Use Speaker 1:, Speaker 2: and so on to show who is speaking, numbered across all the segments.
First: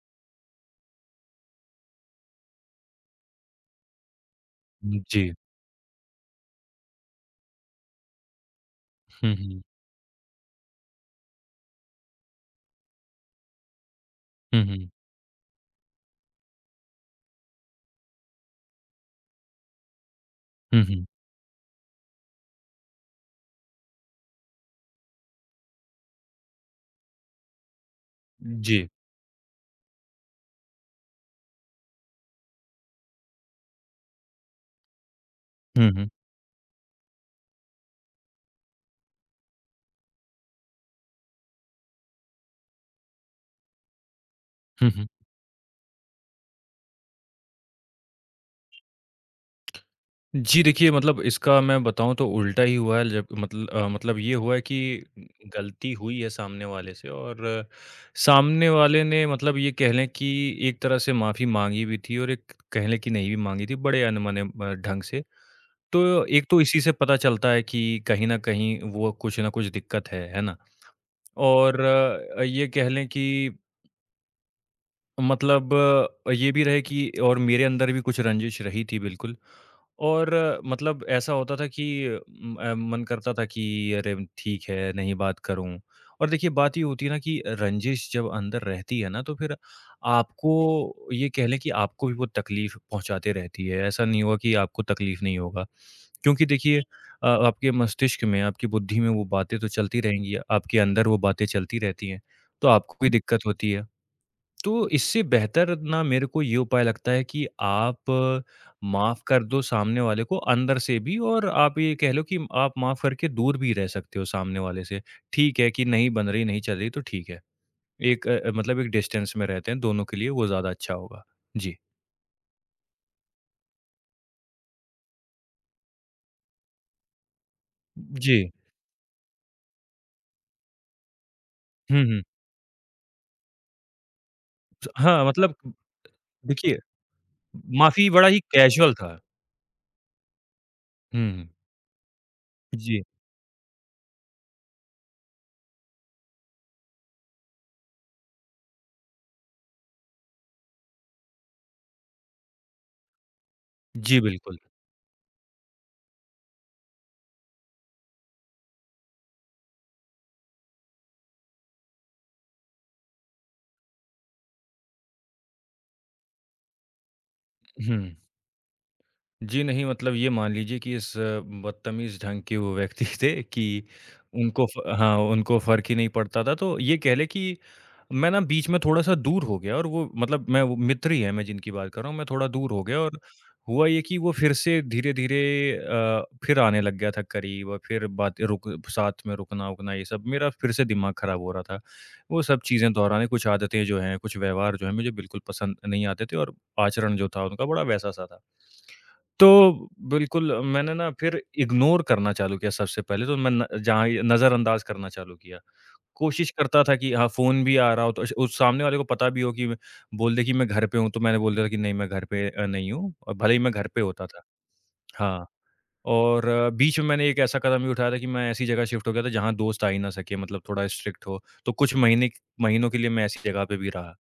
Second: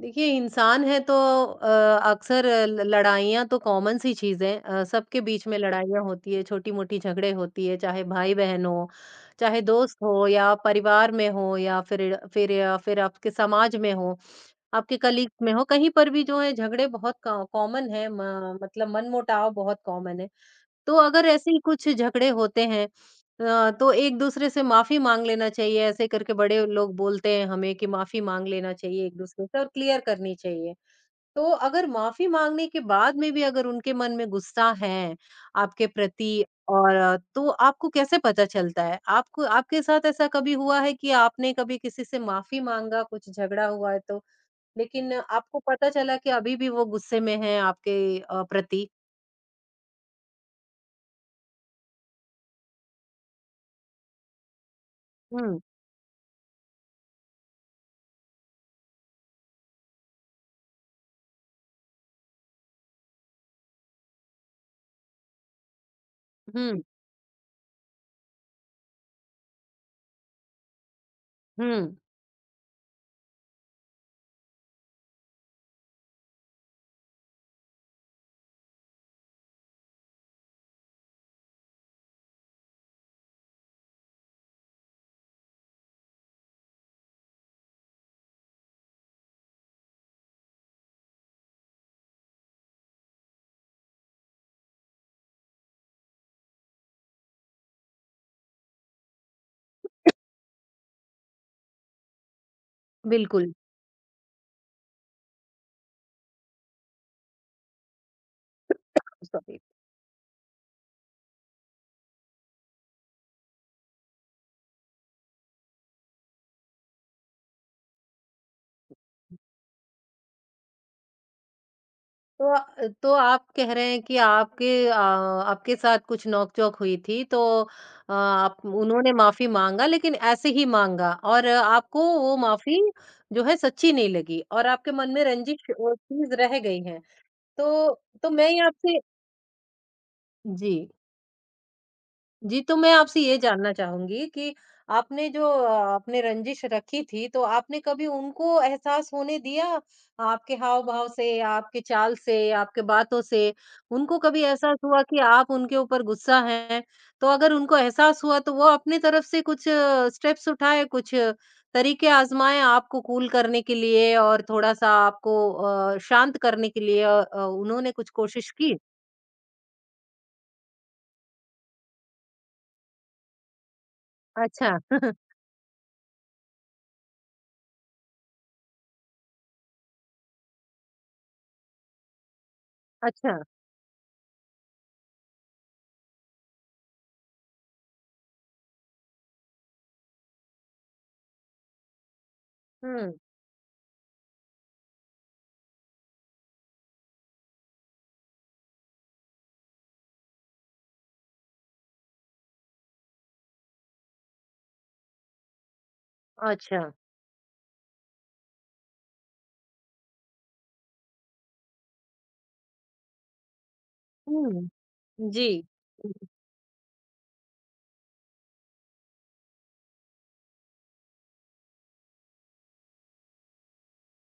Speaker 1: देखिए, इंसान है तो अ, अक्सर ल लड़ाइयाँ तो कॉमन सी चीज़ें, सबके
Speaker 2: जी।
Speaker 1: बीच में लड़ाइयाँ होती है, छोटी-मोटी झगड़े होती है, चाहे भाई-बहन हो,
Speaker 2: हुँ,
Speaker 1: चाहे
Speaker 2: हुँ।
Speaker 1: दोस्त हो या परिवार में हो या फिर आपके समाज में हो,
Speaker 2: हुँ, हुँ।
Speaker 1: आपके कलीग में हो, कहीं पर भी जो है झगड़े बहुत क कॉमन है, म मतलब मनमुटाव बहुत कॉमन है।
Speaker 2: हुँ,
Speaker 1: तो
Speaker 2: हुँ।
Speaker 1: अगर ऐसे ही कुछ झगड़े होते हैं, तो एक-दूसरे से माफ़ी माँग लेना चाहिए, ऐसे करके बड़े लोग बोलते हैं हमें कि माफ़ी माँग लेना
Speaker 2: जी।
Speaker 1: चाहिए एक-दूसरे से और क्लियर करनी चाहिए। तो अगर माफ़ी माँगने के बाद में भी अगर उनके मन में गुस्सा है आपके
Speaker 2: हुँ, हुँ।
Speaker 1: प्रति और तो आपको कैसे पता चलता है? आपको आपके साथ ऐसा कभी हुआ है कि आपने कभी किसी से माफ़ी माँगा, कुछ झगड़ा हुआ है तो,
Speaker 2: हुँ, हुँ।
Speaker 1: लेकिन आपको पता चला कि अभी भी वो गुस्से में हैं आपके प्रति?
Speaker 2: जी, देखिए मतलब इसका मैं बताऊँ तो उल्टा ही हुआ है जब मतलब ये हुआ है कि
Speaker 1: हुँ,
Speaker 2: गलती हुई है सामने वाले से और सामने वाले ने मतलब ये कह लें कि एक तरह से माफ़ी माँगी भी थी और एक कह लें कि नहीं भी माँगी थी, बड़े अनमने ढंग से। तो एक तो इसी
Speaker 1: हुँ,
Speaker 2: से पता चलता है कि कहीं न कहीं वो कुछ न कुछ दिक्कत है ना? और
Speaker 1: हुँ।
Speaker 2: ये कह लें कि मतलब ये भी रहे कि और मेरे अंदर भी कुछ रंजिश रही थी बिल्कुल और मतलब ऐसा होता था कि मन करता था कि अरे ठीक है नहीं बात करूं। और देखिए बात ये होती है ना कि रंजिश जब अंदर रहती है ना तो फिर आपको ये कह लें कि आपको भी वो तकलीफ पहुंचाते रहती है, ऐसा नहीं होगा कि आपको तकलीफ नहीं होगा, क्योंकि देखिए आपके मस्तिष्क में आपकी बुद्धि में वो बातें तो चलती रहेंगी, आपके अंदर वो बातें चलती रहती हैं, तो आपको भी दिक्कत
Speaker 1: बिल्कुल,
Speaker 2: होती है। तो इससे बेहतर ना मेरे को ये उपाय लगता है कि आप माफ़ कर
Speaker 1: सॉरी।
Speaker 2: दो सामने वाले को अंदर से भी और आप ये कह लो कि आप माफ़ करके दूर भी रह सकते हो सामने वाले से। ठीक है कि नहीं बन रही, नहीं चल रही तो ठीक है। मतलब एक डिस्टेंस में रहते हैं, दोनों के लिए वो ज़्यादा अच्छा होगा। जी।
Speaker 1: तो आप कह रहे हैं कि आपके साथ कुछ नोक-झोंक हुई थी तो, अ,
Speaker 2: जी।
Speaker 1: आप उन्होंने माफ़ी माँगा लेकिन ऐसे ही माँगा और
Speaker 2: हुँ,
Speaker 1: आपको
Speaker 2: हुँ।
Speaker 1: वो माफ़ी जो है सच्ची नहीं लगी और आपके मन में
Speaker 2: हाँ, मतलब
Speaker 1: रंजिश वो चीज़ रह
Speaker 2: देखिए
Speaker 1: गई है। तो
Speaker 2: माफ़ी बड़ा
Speaker 1: तो
Speaker 2: ही
Speaker 1: मैं ये
Speaker 2: कैज़ुअल
Speaker 1: आपसे।
Speaker 2: था।
Speaker 1: जी।
Speaker 2: हुँ, हुँ।
Speaker 1: जी, तो मैं
Speaker 2: जी।
Speaker 1: आपसे ये जानना चाहूँगी कि आपने रंजिश रखी थी, तो आपने कभी उनको एहसास होने दिया? आपके हाव-भाव से, आपकी चाल से, आपके बातों से, उनको
Speaker 2: जी,
Speaker 1: कभी
Speaker 2: बिल्कुल।
Speaker 1: एहसास हुआ कि आप उनके ऊपर गुस्सा हैं? तो अगर उनको एहसास हुआ, तो वो अपनी तरफ से कुछ स्टेप्स उठाए, कुछ तरीके आज़माए आपको कूल करने के लिए और थोड़ा-सा आपको शांत करने के लिए, उन्होंने
Speaker 2: हुँ।
Speaker 1: कुछ कोशिश की?
Speaker 2: जी नहीं, मतलब ये मान लीजिए कि इस बदतमीज़ ढंग के वो व्यक्ति थे कि उनको
Speaker 1: अच्छा।
Speaker 2: फ हाँ, उनको फ़र्क ही नहीं पड़ता था। तो ये कह लें कि मैं ना बीच में थोड़ा-सा दूर हो गया और वो मतलब मैं वो मित्र ही है मैं जिनकी बात कर रहा हूँ, मैं थोड़ा दूर हो गया और
Speaker 1: अच्छा।
Speaker 2: हुआ ये कि वो फिर से धीरे-धीरे फिर आने लग गया था करीब और फिर बात रुक साथ में रुकना-वुकना ये सब मेरा फिर से दिमाग ख़राब हो रहा था। वो सब चीज़ें
Speaker 1: हुँ,
Speaker 2: दोहराने, कुछ आदतें जो हैं, कुछ व्यवहार जो हैं, मुझे बिल्कुल पसंद नहीं आते थे और आचरण जो था उनका बड़ा वैसा-सा था। तो बिल्कुल मैंने ना फिर इग्नोर करना चालू किया, सबसे पहले तो मैं न जहाँ ये नज़रअंदाज करना चालू किया। कोशिश
Speaker 1: अच्छा।
Speaker 2: करता था कि हाँ, फ़ोन भी आ रहा हो तो श उस सामने वाले को पता भी हो कि मैं बोल दे कि मैं घर पे हूँ, तो मैंने बोल दिया था कि नहीं मैं घर पे नहीं हूँ और भले ही मैं घर पे होता था।
Speaker 1: हुँ,
Speaker 2: हाँ,
Speaker 1: जी।
Speaker 2: और बीच में मैंने एक ऐसा कदम भी उठाया था कि मैं ऐसी जगह शिफ्ट हो गया था जहाँ दोस्त आ ही ना सके, मतलब थोड़ा स्ट्रिक्ट हो, तो कुछ महीने महीनों के लिए मैं ऐसी जगह पे भी रहा।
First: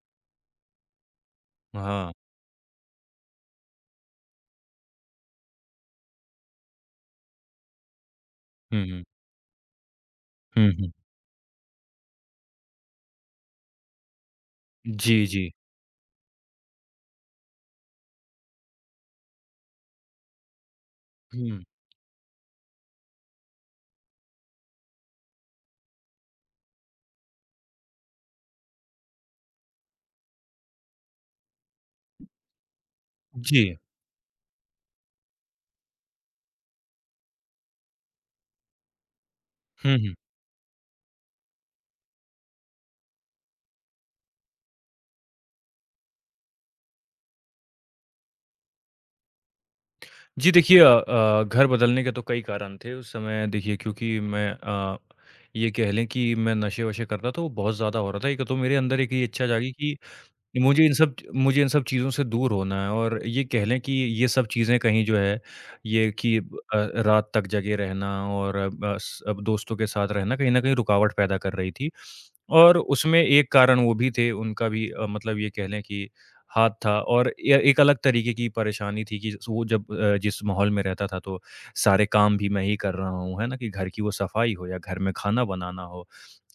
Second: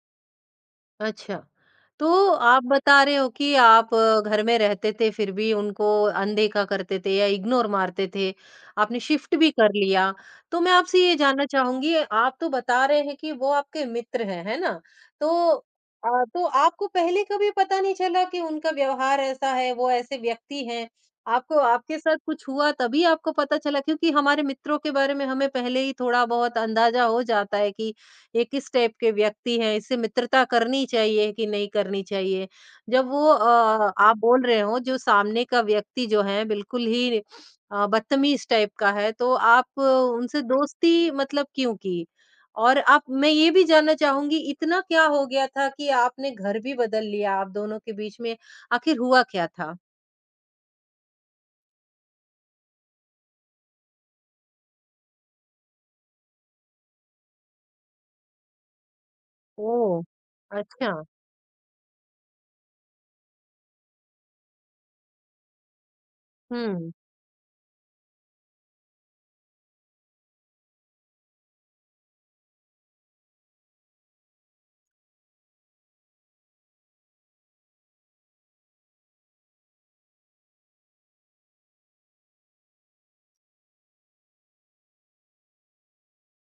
Speaker 1: अच्छा,
Speaker 2: हाँ।
Speaker 1: तो आप बता रहे हो कि घर में रहते थे फिर भी उनको अनदेखा करते थे या इग्नोर मारते थे,
Speaker 2: हुँ,
Speaker 1: आपने
Speaker 2: हुँ।
Speaker 1: शिफ्ट भी कर लिया। तो
Speaker 2: हुँ,
Speaker 1: मैं
Speaker 2: हुँ।
Speaker 1: आपसे ये जानना चाहूँगी आप तो बता रहे हैं कि वो आपके मित्र हैं, है ना?
Speaker 2: जी, जी।
Speaker 1: तो तो आपको पहले कभी पता नहीं चला कि उनका व्यवहार ऐसा है, वो ऐसे व्यक्ति हैं? आपको
Speaker 2: हुँ।
Speaker 1: आपके साथ कुछ हुआ तभी आपको पता चला क्योंकि हमारे मित्रों के बारे में हमें पहले ही थोड़ा-बहुत अंदाज़ा हो जाता है कि ये किस टाइप के व्यक्ति हैं, इससे मित्रता करनी चाहिए कि नहीं करनी चाहिए। जब
Speaker 2: जी।
Speaker 1: आप बोल रहे हो जो सामने का व्यक्ति जो है बिल्कुल ही बदतमीज़ टाइप का है तो
Speaker 2: हुँ, हुँ।
Speaker 1: उनसे दोस्ती मतलब क्यों की? और आप मैं ये भी जानना चाहूँगी इतना क्या हो गया था कि आपने घर भी बदल लिया, आप दोनों के बीच में आखिर हुआ क्या था?
Speaker 2: जी देखिए घर बदलने के तो कई कारण थे उस समय, देखिए क्योंकि ये कह लें कि मैं नशे-वशे करता तो बहुत ज़्यादा हो रहा था। एक तो मेरे अंदर एक ये इच्छा जागी कि
Speaker 1: ओह! अच्छा।
Speaker 2: मुझे इन सब चीज़ों से दूर होना है और ये कह लें कि ये सब चीज़ें कहीं जो है, ये कि
Speaker 1: हुँ,
Speaker 2: रात तक जगे रहना और बस अब दोस्तों के साथ रहना कहीं न कहीं रुकावट पैदा कर रही थी। और उसमें एक कारण वो भी थे, उनका भी मतलब ये कह लें कि हाथ था और ए एक अलग तरीके की परेशानी थी कि स वो जब जिस माहौल में रहता था तो सारे काम भी मैं ही कर रहा हूँ, है ना? कि घर की वो सफाई हो या घर में खाना बनाना हो।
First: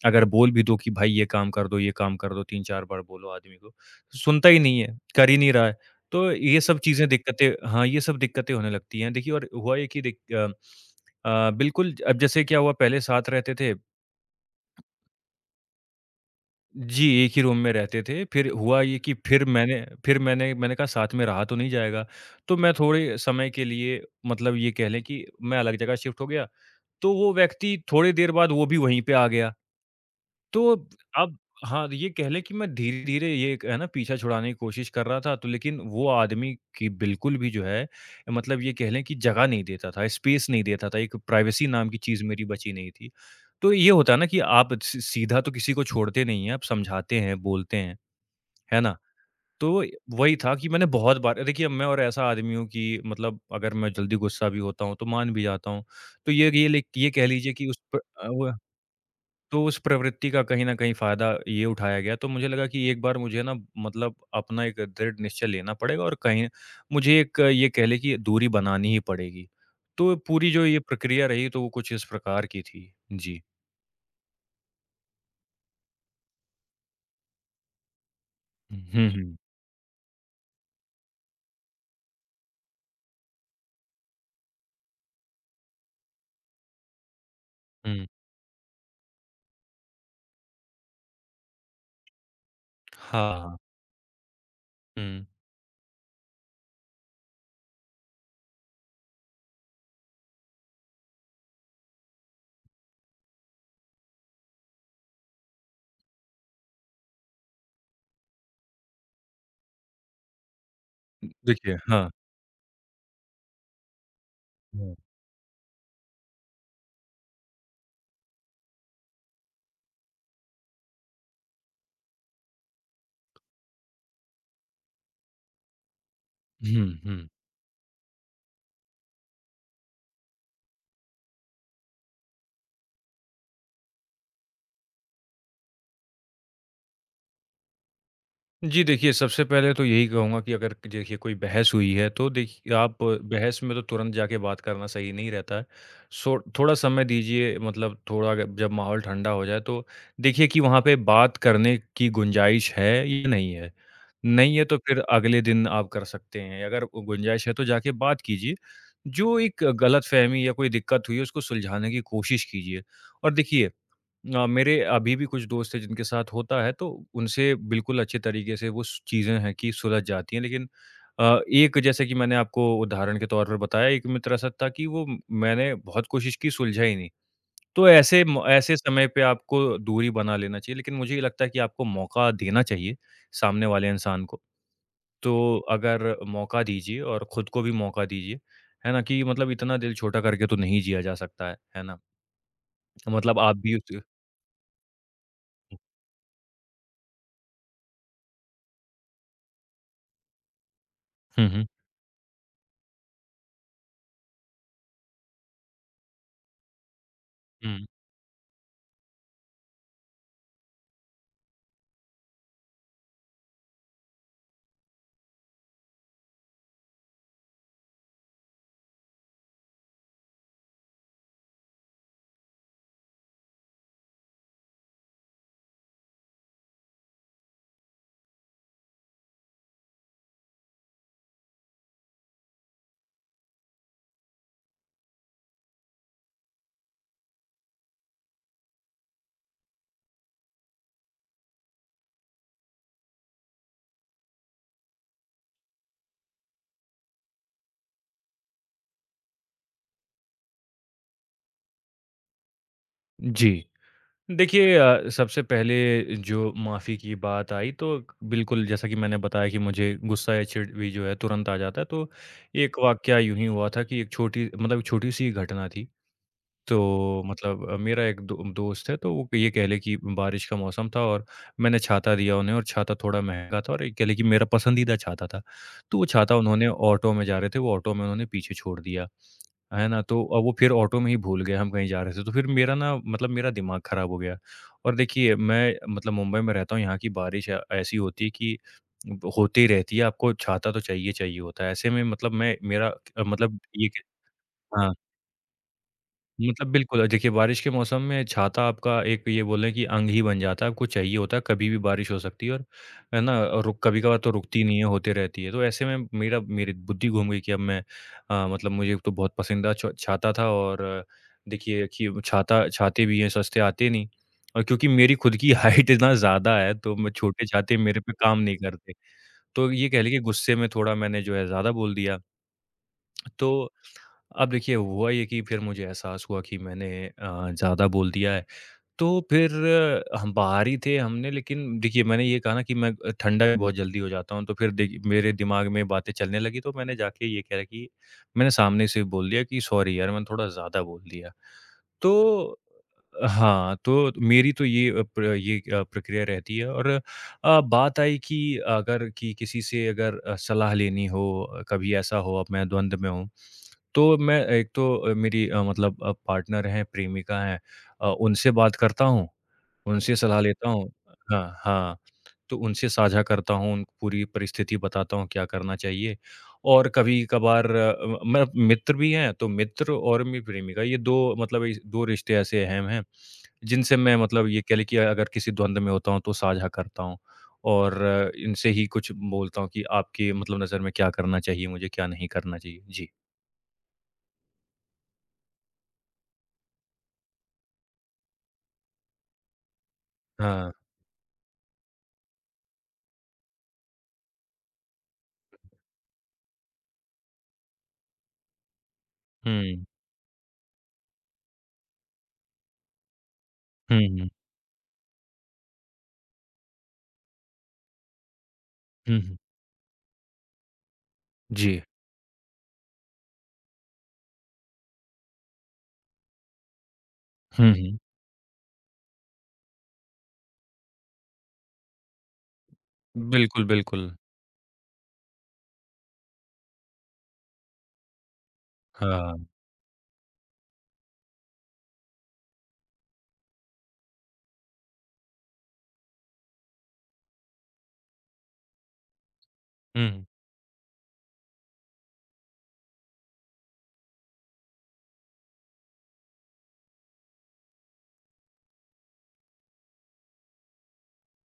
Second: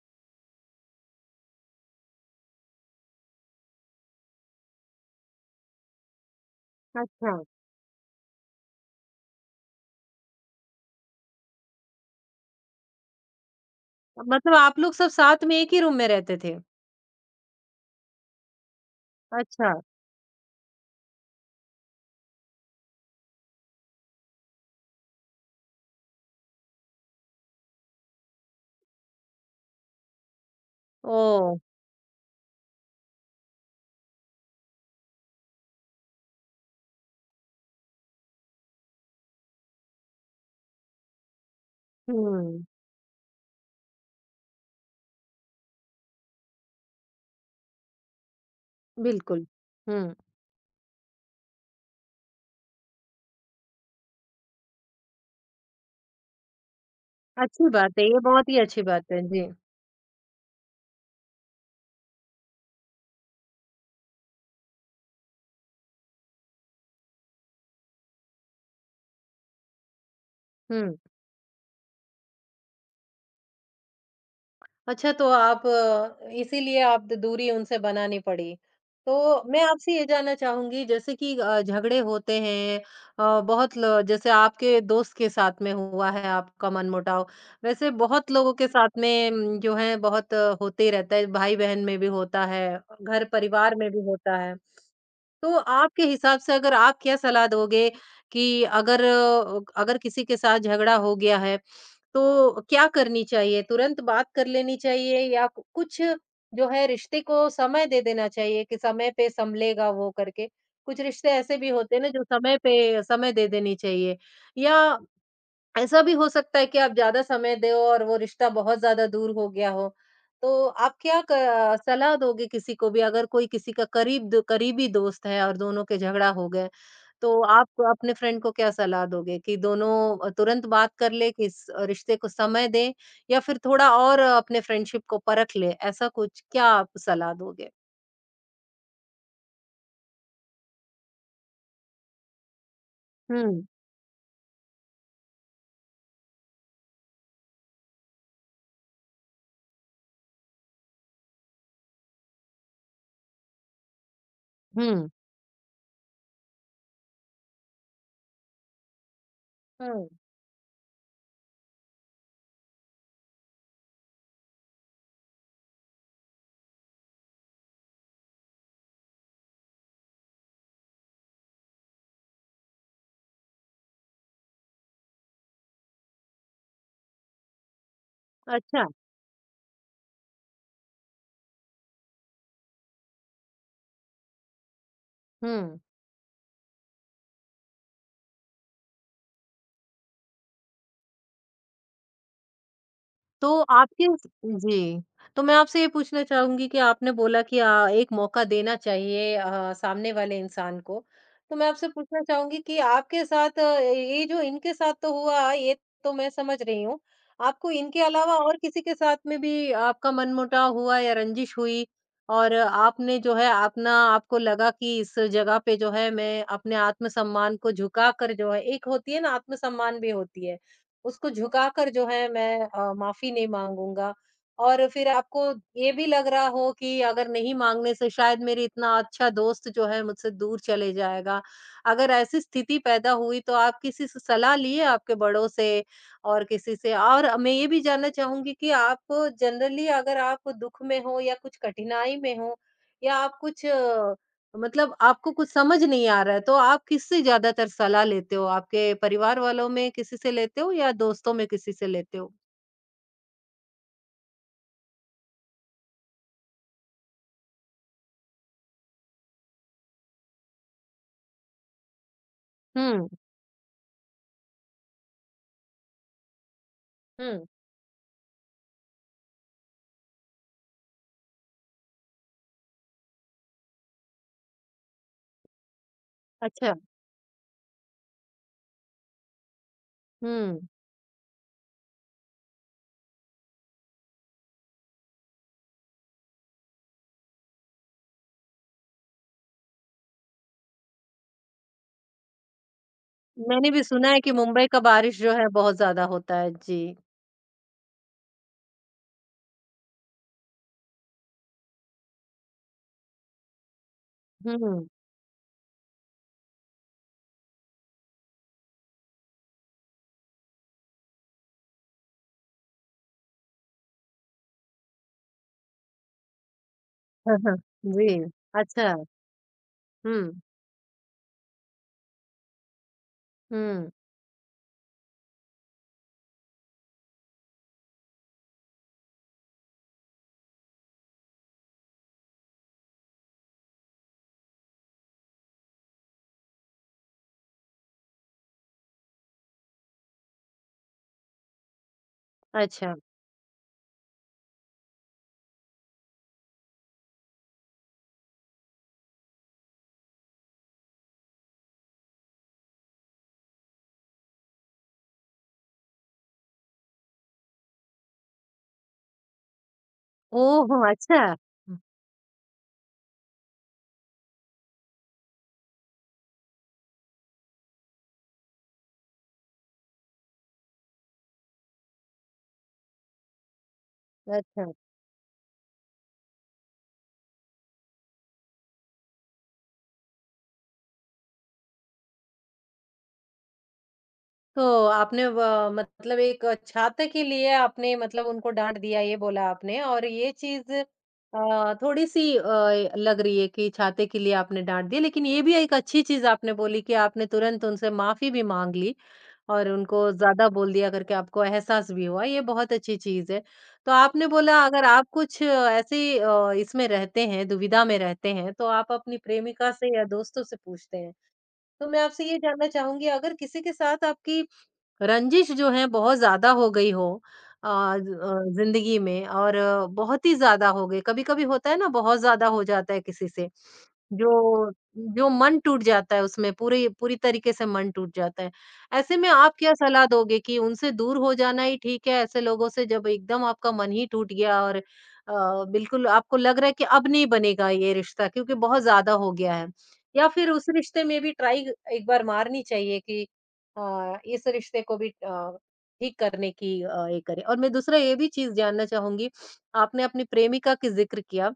Speaker 2: अगर बोल भी दो कि भाई ये काम कर दो, ये काम कर दो, 3-4 बार बोलो आदमी को, सुनता ही नहीं है, कर ही नहीं रहा है। तो ये सब चीज़ें
Speaker 1: अच्छा।
Speaker 2: दिक्कतें हाँ, ये सब दिक्कतें होने लगती हैं। देखिए और हुआ ये कि बिल्कुल अब जैसे क्या हुआ पहले साथ रहते थे।
Speaker 1: मतलब आप लोग सब साथ में एक ही रूम में रहते थे?
Speaker 2: जी, एक ही रूम में रहते थे। फिर हुआ ये कि
Speaker 1: अच्छा।
Speaker 2: फिर मैंने मैंने कहा साथ में रहा तो नहीं जाएगा। तो मैं थोड़े समय के लिए, मतलब ये कह लें कि मैं अलग जगह शिफ्ट हो गया। तो वो व्यक्ति थोड़ी देर बाद वो भी वहीं पे आ गया। तो अब
Speaker 1: ओह!
Speaker 2: हाँ, ये कह लें कि मैं धीरे-धीरे ये एक है ना पीछा छुड़ाने की कोशिश कर रहा था, तो लेकिन वो आदमी की बिल्कुल भी जो है, मतलब ये कह लें कि जगह नहीं देता था, स्पेस नहीं देता था, एक प्राइवेसी नाम की चीज़ मेरी
Speaker 1: हुँ।
Speaker 2: बची नहीं थी। तो ये होता है ना कि आप सी सीधा तो किसी को छोड़ते नहीं हैं, आप समझाते हैं, बोलते हैं, है ना?
Speaker 1: बिल्कुल।
Speaker 2: तो
Speaker 1: हुँ,
Speaker 2: वही था कि मैंने बहुत बार देखिए, मैं और ऐसा आदमी हूँ कि मतलब अगर मैं जल्दी गुस्सा भी होता हूँ, तो मान भी जाता हूँ। तो ये कह लीजिए कि
Speaker 1: अच्छी
Speaker 2: उस
Speaker 1: बात
Speaker 2: पर
Speaker 1: है, ये
Speaker 2: अ,
Speaker 1: बहुत
Speaker 2: वो
Speaker 1: ही अच्छी बात है। जी,
Speaker 2: तो उस प्रवृत्ति का कहीं न कहीं फ़ायदा ये उठाया गया, तो मुझे लगा कि एक बार मुझे ना मतलब अपना एक दृढ़ निश्चय लेना पड़ेगा और कहीं मुझे एक ये कह लें कि दूरी बनानी ही पड़ेगी। तो पूरी जो ये
Speaker 1: हुँ।
Speaker 2: प्रक्रिया रही तो वो कुछ इस प्रकार की थी। जी।
Speaker 1: अच्छा, तो इसीलिए आप द दूरी उनसे बनानी पड़ी।
Speaker 2: हुँ, हुँ,
Speaker 1: तो मैं आपसे ये जानना चाहूँगी जैसे कि झगड़े होते हैं, अ, बहुत ल जैसे आपके दोस्त के साथ में हुआ है आपका मनमुटाव, वैसे
Speaker 2: हुँ।
Speaker 1: बहुत लोगों के साथ में, जो है बहुत, होते ही रहता है, भाई-बहन में भी होता है, घर
Speaker 2: हाँ, हाँ।
Speaker 1: परिवार में भी होता है।
Speaker 2: हुँ।
Speaker 1: तो आपके हिसाब से अगर आप क्या सलाह दोगे कि अगर किसी के साथ झगड़ा हो गया है, तो क्या करनी चाहिए? तुरंत बात कर लेनी चाहिए या कु कुछ जो है रिश्ते को समय दे देना चाहिए कि समय पे सँभलेगा वो करके? कुछ रिश्ते ऐसे भी
Speaker 2: देखिए
Speaker 1: होते हैं
Speaker 2: हाँ,
Speaker 1: ना जो समय पे समय दे देनी चाहिए, या
Speaker 2: हुँ।
Speaker 1: ऐसा भी हो सकता है कि आप ज़्यादा समय दें और वो रिश्ता बहुत ज़्यादा दूर हो गया हो। तो आप क्या क सलाह दोगे किसी को भी अगर कोई किसी का करीबी दोस्त है और दोनों के झगड़ा हो गए,
Speaker 2: हुँ, हुँ।
Speaker 1: तो आप अपने फ्रेंड को क्या सलाह दोगे कि दोनों तुरंत बात कर लें, कि इस रिश्ते को समय दें या फिर थोड़ा और अपने फ्रेंडशिप को परख लें? ऐसा कुछ क्या आप सलाह दोगे?
Speaker 2: जी देखिए, सबसे पहले तो यही कहूँगा कि अगर देखिए कोई बहस हुई है तो देखिए आप बहस
Speaker 1: हुँ,
Speaker 2: में तो तुरंत जाके बात करना सही नहीं रहता है। सो थोड़ा समय दीजिए, मतलब थोड़ा अगर जब माहौल ठंडा हो जाए तो देखिए कि वहाँ पे बात करने की गुंजाइश है या नहीं है। नहीं है तो फिर
Speaker 1: हुँ।
Speaker 2: अगले दिन आप कर सकते हैं, अगर वो गुंजाइश है तो जाके बात कीजिए। जो एक
Speaker 1: हुँ,
Speaker 2: गलतफ़हमी या कोई दिक्कत हुई है उसको सुलझाने की कोशिश कीजिए। और देखिए मेरे अभी भी कुछ दोस्त हैं जिनके साथ होता है तो उनसे बिल्कुल अच्छे तरीके से वो स चीज़ें हैं कि सुलझ जाती हैं। लेकिन एक जैसे कि मैंने आपको उदाहरण के तौर पर बताया, एक मित्र ऐसा था कि वो, मैंने बहुत कोशिश की सुलझा ही नहीं। तो ऐसे
Speaker 1: अच्छा।
Speaker 2: समय पे आपको दूरी बना लेना चाहिए, लेकिन मुझे ये लगता है कि आपको मौका देना चाहिए सामने वाले इंसान को। तो
Speaker 1: हुँ।
Speaker 2: अगर मौका दीजिए और खुद को भी मौका दीजिए, है ना? कि मतलब इतना दिल छोटा करके तो नहीं जिया जा सकता है ना? मतलब आप
Speaker 1: तो
Speaker 2: भी उस
Speaker 1: आपके जी। तो मैं आपसे ये पूछना चाहूँगी कि आपने बोला कि एक मौका देना चाहिए, सामने वाले इंसान को।
Speaker 2: हुँ,
Speaker 1: तो
Speaker 2: हुँ।
Speaker 1: मैं आपसे पूछना चाहूँगी कि ये जो इनके साथ तो हुआ, ये तो मैं समझ रही हूँ। आपको
Speaker 2: हुँ।
Speaker 1: इनके अलावा और किसी के साथ में भी आपका मनमुटाव हुआ या रंजिश हुई, और आपने जो है अपना आपको लगा कि इस जगह पे जो है मैं अपने आत्मसम्मान को झुका कर, जो है एक होती है ना आत्मसम्मान भी होती है, उसको झुकाकर जो है मैं माफ़ी नहीं माँगूँगा। और फिर आपको ये भी लग रहा हो कि अगर नहीं माँगने से शायद मेरी इतना अच्छा दोस्त जो है मुझसे दूर चले जाएगा। अगर ऐसी स्थिति पैदा हुई तो आप किसी से सलाह लिए आपके बड़ों से और किसी से? और मैं ये भी जानना चाहूँगी कि आप जनरली अगर आप दुःख में हो या कुछ कठिनाई में हो या आप कुछ मतलब आपको कुछ समझ नहीं आ रहा है, तो आप किससे ज़्यादातर सलाह लेते हो? आपके परिवार वालों में किसी से लेते हो या दोस्तों में किसी से लेते हो?
Speaker 2: जी। देखिए सबसे पहले जो माफ़ी की बात आई तो बिल्कुल जैसा कि मैंने बताया कि मुझे गुस्सा या चिढ़ भी जो है तुरंत आ जाता है। तो एक
Speaker 1: हुँ,
Speaker 2: वाक़या यूँ ही हुआ था कि एक छोटी मतलब छोटी-सी घटना थी। तो
Speaker 1: हुँ,
Speaker 2: मतलब मेरा एक दो दोस्त है तो वो ये कह लें कि बारिश का मौसम था और मैंने छाता दिया उन्हें और छाता थोड़ा महँगा था और ये कह लें कि मेरा पसंदीदा छाता था। तो वो छाता उन्होंने
Speaker 1: अच्छा।
Speaker 2: ऑटो में जा रहे थे, वो ऑटो में उन्होंने पीछे छोड़ दिया। है ना? तो वो
Speaker 1: हुँ,
Speaker 2: फिर ऑटो में ही भूल गए, हम कहीं जा रहे थे, तो फिर मेरा ना मतलब मेरा दिमाग खराब हो गया। और देखिए मैं मतलब मुंबई में रहता हूँ, यहाँ की बारिश ऐसी होती है कि होती ही रहती है, आपको छाता तो चाहिए चाहिए होता है। ऐसे में मतलब मैं मेरा अ, मतलब
Speaker 1: मैंने भी
Speaker 2: ये क
Speaker 1: सुना है कि मुंबई का
Speaker 2: हाँ।
Speaker 1: बारिश जो है बहुत ज़्यादा होता है।
Speaker 2: मतलब
Speaker 1: जी,
Speaker 2: बिल्कुल, और देखिए बारिश के मौसम में छाता आपका एक ये बोलें कि अंग ही बन जाता है, आपको चाहिए होता है, कभी भी बारिश हो सकती है और है ना? और रुक कभी-कभार तो रुकती नहीं है,
Speaker 1: हुँ।
Speaker 2: होते रहती है। तो ऐसे में मेरा मेरी बुद्धि घूम गई कि अब मैं अ, मतलब मुझे तो बहुत पसंदीदा छ छाता था और देखिए कि छाता, छाते भी हैं, सस्ते आते नहीं, और क्योंकि मेरी खुद की हाइट इतना ज़्यादा है, तो मैं
Speaker 1: हाँ,
Speaker 2: छोटे
Speaker 1: हाँ,
Speaker 2: छाते मेरे पे
Speaker 1: जी,
Speaker 2: काम नहीं करते।
Speaker 1: अच्छा।
Speaker 2: तो ये कह लें कि
Speaker 1: हुँ,
Speaker 2: गुस्से में थोड़ा मैंने जो है ज़्यादा बोल दिया, तो
Speaker 1: हुँ,
Speaker 2: अब देखिए हुआ ये कि फिर मुझे एहसास हुआ कि मैंने ज़्यादा बोल दिया है। तो फिर हम बाहर ही थे, हमने लेकिन देखिए मैंने ये कहा ना कि मैं ठंडा भी बहुत जल्दी हो जाता हूँ, तो फिर देखिए मेरे दिमाग में बातें चलने लगी, तो मैंने जाके ये कह रहा कि मैंने सामने से बोल दिया कि सॉरी यार मैंने थोड़ा ज़्यादा बोल दिया। तो
Speaker 1: अच्छा।
Speaker 2: हाँ, तो मेरी तो ये प्रक्रिया रहती है और बात आई कि अगर कि किसी से अगर सलाह लेनी हो, कभी ऐसा हो अब मैं द्वंद में हूँ, तो मैं एक तो अ, मेरी अ, मतलब अ, पार्टनर हैं, प्रेमिका हैं, उनसे बात करता हूँ, उनसे सलाह लेता
Speaker 1: ओह!
Speaker 2: हूँ।
Speaker 1: अच्छा।
Speaker 2: हाँ,
Speaker 1: हुँ,
Speaker 2: हाँ। तो उनसे साझा करता हूँ, उन पूरी परिस्थिति बताता हूँ क्या करना चाहिए, और कभी-कभार मैं मित्र भी हैं, तो मित्र और मेरी प्रेमिका ये 2 मतलब इस 2 रिश्ते ऐसे अहम हैं, जिनसे मैं मतलब ये
Speaker 1: अच्छा।
Speaker 2: कह लें कि अगर किसी द्वंद में होता हूँ तो साझा करता हूँ, और इनसे ही कुछ बोलता हूँ कि आपकी मतलब नज़र में क्या करना चाहिए मुझे, क्या नहीं करना चाहिए? जी।
Speaker 1: तो आपने व मतलब एक छात्र के लिए आपने मतलब उनको डाँट दिया, ये बोला आपने, और ये
Speaker 2: हाँ।
Speaker 1: चीज़ थोड़ी-सी लग रही है कि छाते के लिए आपने डाँट दी, लेकिन ये भी एक अच्छी चीज़ आपने बोली कि आपने तुरंत उनसे माफ़ी भी माँग ली और
Speaker 2: हुँ,
Speaker 1: उनको ज़्यादा बोल दिया करके आपको एहसास भी हुआ, ये बहुत अच्छी चीज़ है। तो
Speaker 2: हुँ,
Speaker 1: आपने
Speaker 2: हुँ,
Speaker 1: बोला अगर आप कुछ ऐसी अ, इसमें रहते हैं, दुविधा में रहते हैं, तो आप
Speaker 2: हुँ,
Speaker 1: अपनी
Speaker 2: हुँ।
Speaker 1: प्रेमिका से या दोस्तों से पूछते हैं।
Speaker 2: जी।
Speaker 1: तो मैं आपसे ये जानना चाहूँगी अगर किसी के साथ आपकी रंजिश जो है बहुत ज़्यादा हो गई हो अ,
Speaker 2: हुँ, हुँ।
Speaker 1: ज़िंदगी में और बहुत ही ज़्यादा हो गई। कभी-कभी होता है ना, बहुत ज़्यादा हो जाता है किसी से,
Speaker 2: बिल्कुल, बिल्कुल।
Speaker 1: जो जो मन टूट जाता है उसमें पूरी पूरी तरीके से मन टूट जाता है। ऐसे में
Speaker 2: हाँ।
Speaker 1: आप क्या सलाह दोगे कि उनसे दूर हो जाना ही ठीक है ऐसे लोगों से जब एकदम आपका मन ही टूट गया, और बिल्कुल आपको लग रहा है कि अब नहीं बनेगा ये रिश्ता क्योंकि बहुत ज़्यादा हो गया है?
Speaker 2: हुँ,
Speaker 1: या फिर उस रिश्ते में भी ट्राई एक बार मारनी चाहिए कि इस रिश्ते को भी ठीक करने की ये करें। और मैं दूसरा ये भी चीज़ जानना चाहूँगी, आपने अपनी प्रेमिका की ज़िक्र किया,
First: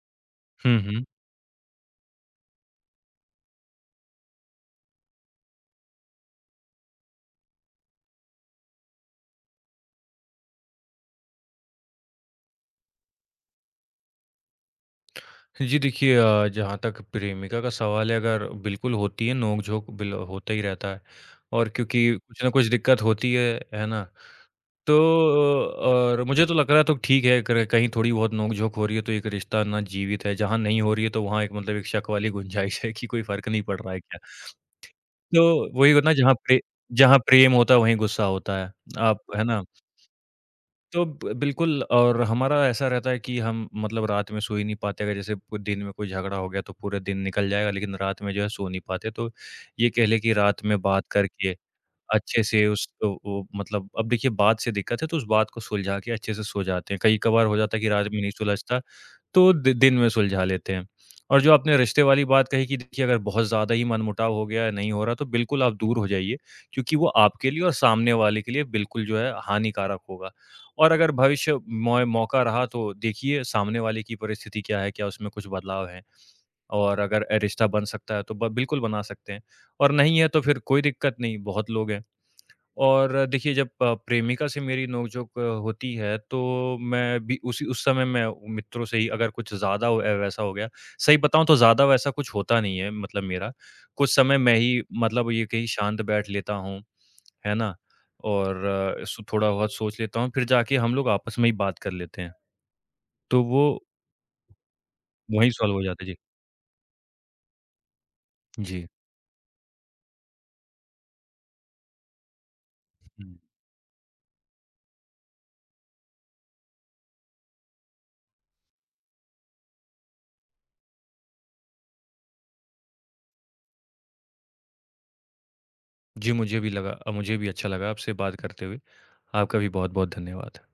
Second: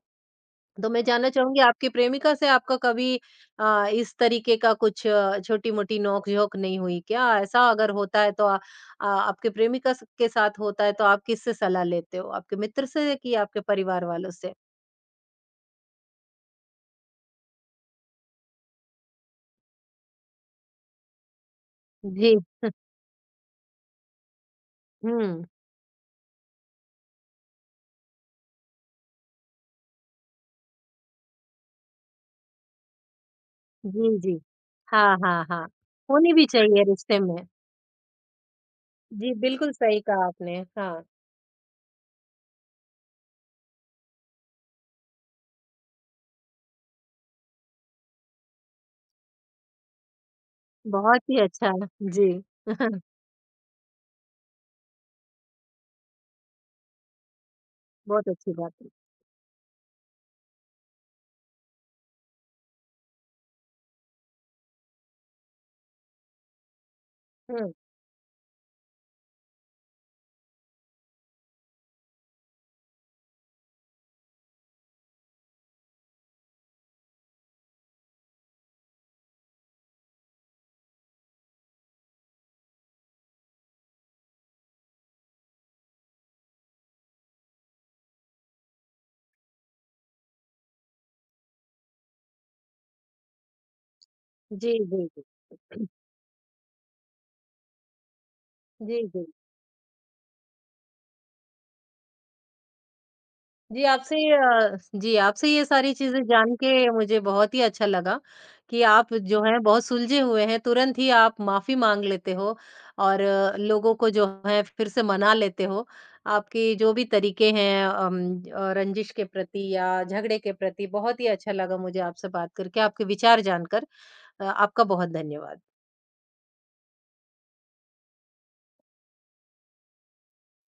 Speaker 2: हुँ,
Speaker 1: तो
Speaker 2: हुँ,
Speaker 1: मैं
Speaker 2: हुँ।
Speaker 1: जानना चाहूँगी आपकी प्रेमिका से आपका कभी इस तरीके का कुछ छोटी-मोटी नोक-झोंक नहीं हुई क्या? ऐसा अगर होता है तो, आपके प्रेमिका स के साथ होता है तो आप किससे सलाह लेते हो? आपके मित्र से कि आपके परिवार वालों से?
Speaker 2: जी देखिए जहाँ तक प्रेमिका का सवाल है, अगर बिल्कुल होती है नोक-झोंक, बिल होता ही रहता है और क्योंकि
Speaker 1: जी।
Speaker 2: कुछ ना कुछ दिक्कत होती है ना? तो
Speaker 1: हुँ।
Speaker 2: और मुझे तो लग रहा है तो ठीक है कर कहीं थोड़ी बहुत नोक-झोंक हो रही है तो एक रिश्ता ना जीवित है, जहाँ नहीं हो रही है तो वहाँ एक मतलब एक शक वाली गुंजाइश है कि कोई फ़र्क नहीं पड़ रहा है
Speaker 1: जी,
Speaker 2: क्या?
Speaker 1: जी। हाँ,
Speaker 2: तो
Speaker 1: हाँ, हाँ।
Speaker 2: वही होता है ना,
Speaker 1: होनी भी चाहिए
Speaker 2: जहाँ
Speaker 1: रिश्ते में।
Speaker 2: प्रेम होता है वहीं गुस्सा होता है। आप
Speaker 1: जी,
Speaker 2: है ना?
Speaker 1: बिल्कुल सही कहा आपने।
Speaker 2: तो
Speaker 1: हाँ।
Speaker 2: ब बिल्कुल, और हमारा ऐसा रहता है कि हम मतलब रात में सो ही नहीं पाते, अगर जैसे प दिन में कोई झगड़ा हो गया तो पूरा दिन निकल जाएगा, लेकिन रात में जो है सो नहीं पाते। तो ये कह लें कि रात में बात
Speaker 1: बहुत ही
Speaker 2: करके
Speaker 1: अच्छा। जी।
Speaker 2: अच्छे से उस ओ ओ मतलब अब देखिए बात से दिक्कत है तो उस बात को सुलझा के अच्छे से सो जाते हैं। कई कभार हो जाता है कि रात में
Speaker 1: बहुत
Speaker 2: नहीं
Speaker 1: अच्छी बात
Speaker 2: सुलझता,
Speaker 1: है।
Speaker 2: तो दि दिन में सुलझा लेते हैं। और जो आपने रिश्ते वाली बात कही कि देखिए, अगर बहुत ज़्यादा ही मनमुटाव हो गया, नहीं हो रहा, तो बिल्कुल आप दूर हो जाइए, क्योंकि वो आपके लिए और
Speaker 1: हुँ।
Speaker 2: सामने वाले के लिए बिल्कुल जो है हानिकारक होगा। और अगर भविष्य मौय मौका रहा तो देखिए सामने वाले की परिस्थिति क्या है, क्या उसमें कुछ बदलाव है? और अगर रिश्ता बन सकता है तो ब बिल्कुल बना सकते हैं, और नहीं है तो फिर कोई दिक्कत नहीं, बहुत लोग हैं। और देखिए जब प्रेमिका से मेरी नोक-झोंक होती है तो मैं भी उसी उस समय मैं मित्रों से ही, अगर कुछ ज़्यादा हो वैसा हो गया, सही बताऊँ तो ज़्यादा वैसा कुछ होता नहीं है मतलब मेरा। कुछ समय मैं
Speaker 1: जी,
Speaker 2: ही
Speaker 1: जी,
Speaker 2: मतलब ये कहीं
Speaker 1: जी।
Speaker 2: शांत बैठ लेता हूँ, है ना? और
Speaker 1: जी,
Speaker 2: सो
Speaker 1: जी।
Speaker 2: थोड़ा बहुत सोच लेता हूँ, फिर जाके हम लोग आपस में ही बात कर लेते हैं। तो वो
Speaker 1: जी, आपसे
Speaker 2: वहीं
Speaker 1: ये
Speaker 2: सॉल्व हो
Speaker 1: सारी
Speaker 2: जाता है। जी।
Speaker 1: चीज़ें जान के मुझे बहुत ही अच्छा लगा कि
Speaker 2: जी।
Speaker 1: आप जो हैं बहुत सुलझे हुए हैं, तुरंत ही आप माफ़ी माँग लेते हो और
Speaker 2: हुँ।
Speaker 1: लोगों को जो है फिर से मना लेते हो। आपके जो भी तरीके हैं रंजिश के प्रति या झगड़े के प्रति, बहुत ही अच्छा लगा मुझे आपसे बात करके, आपके विचार जानकर। आपका बहुत धन्यवाद।
Speaker 2: जी, मुझे भी लगा, मुझे भी अच्छा लगा आपसे बात करते हुए। आपका भी बहुत-बहुत धन्यवाद।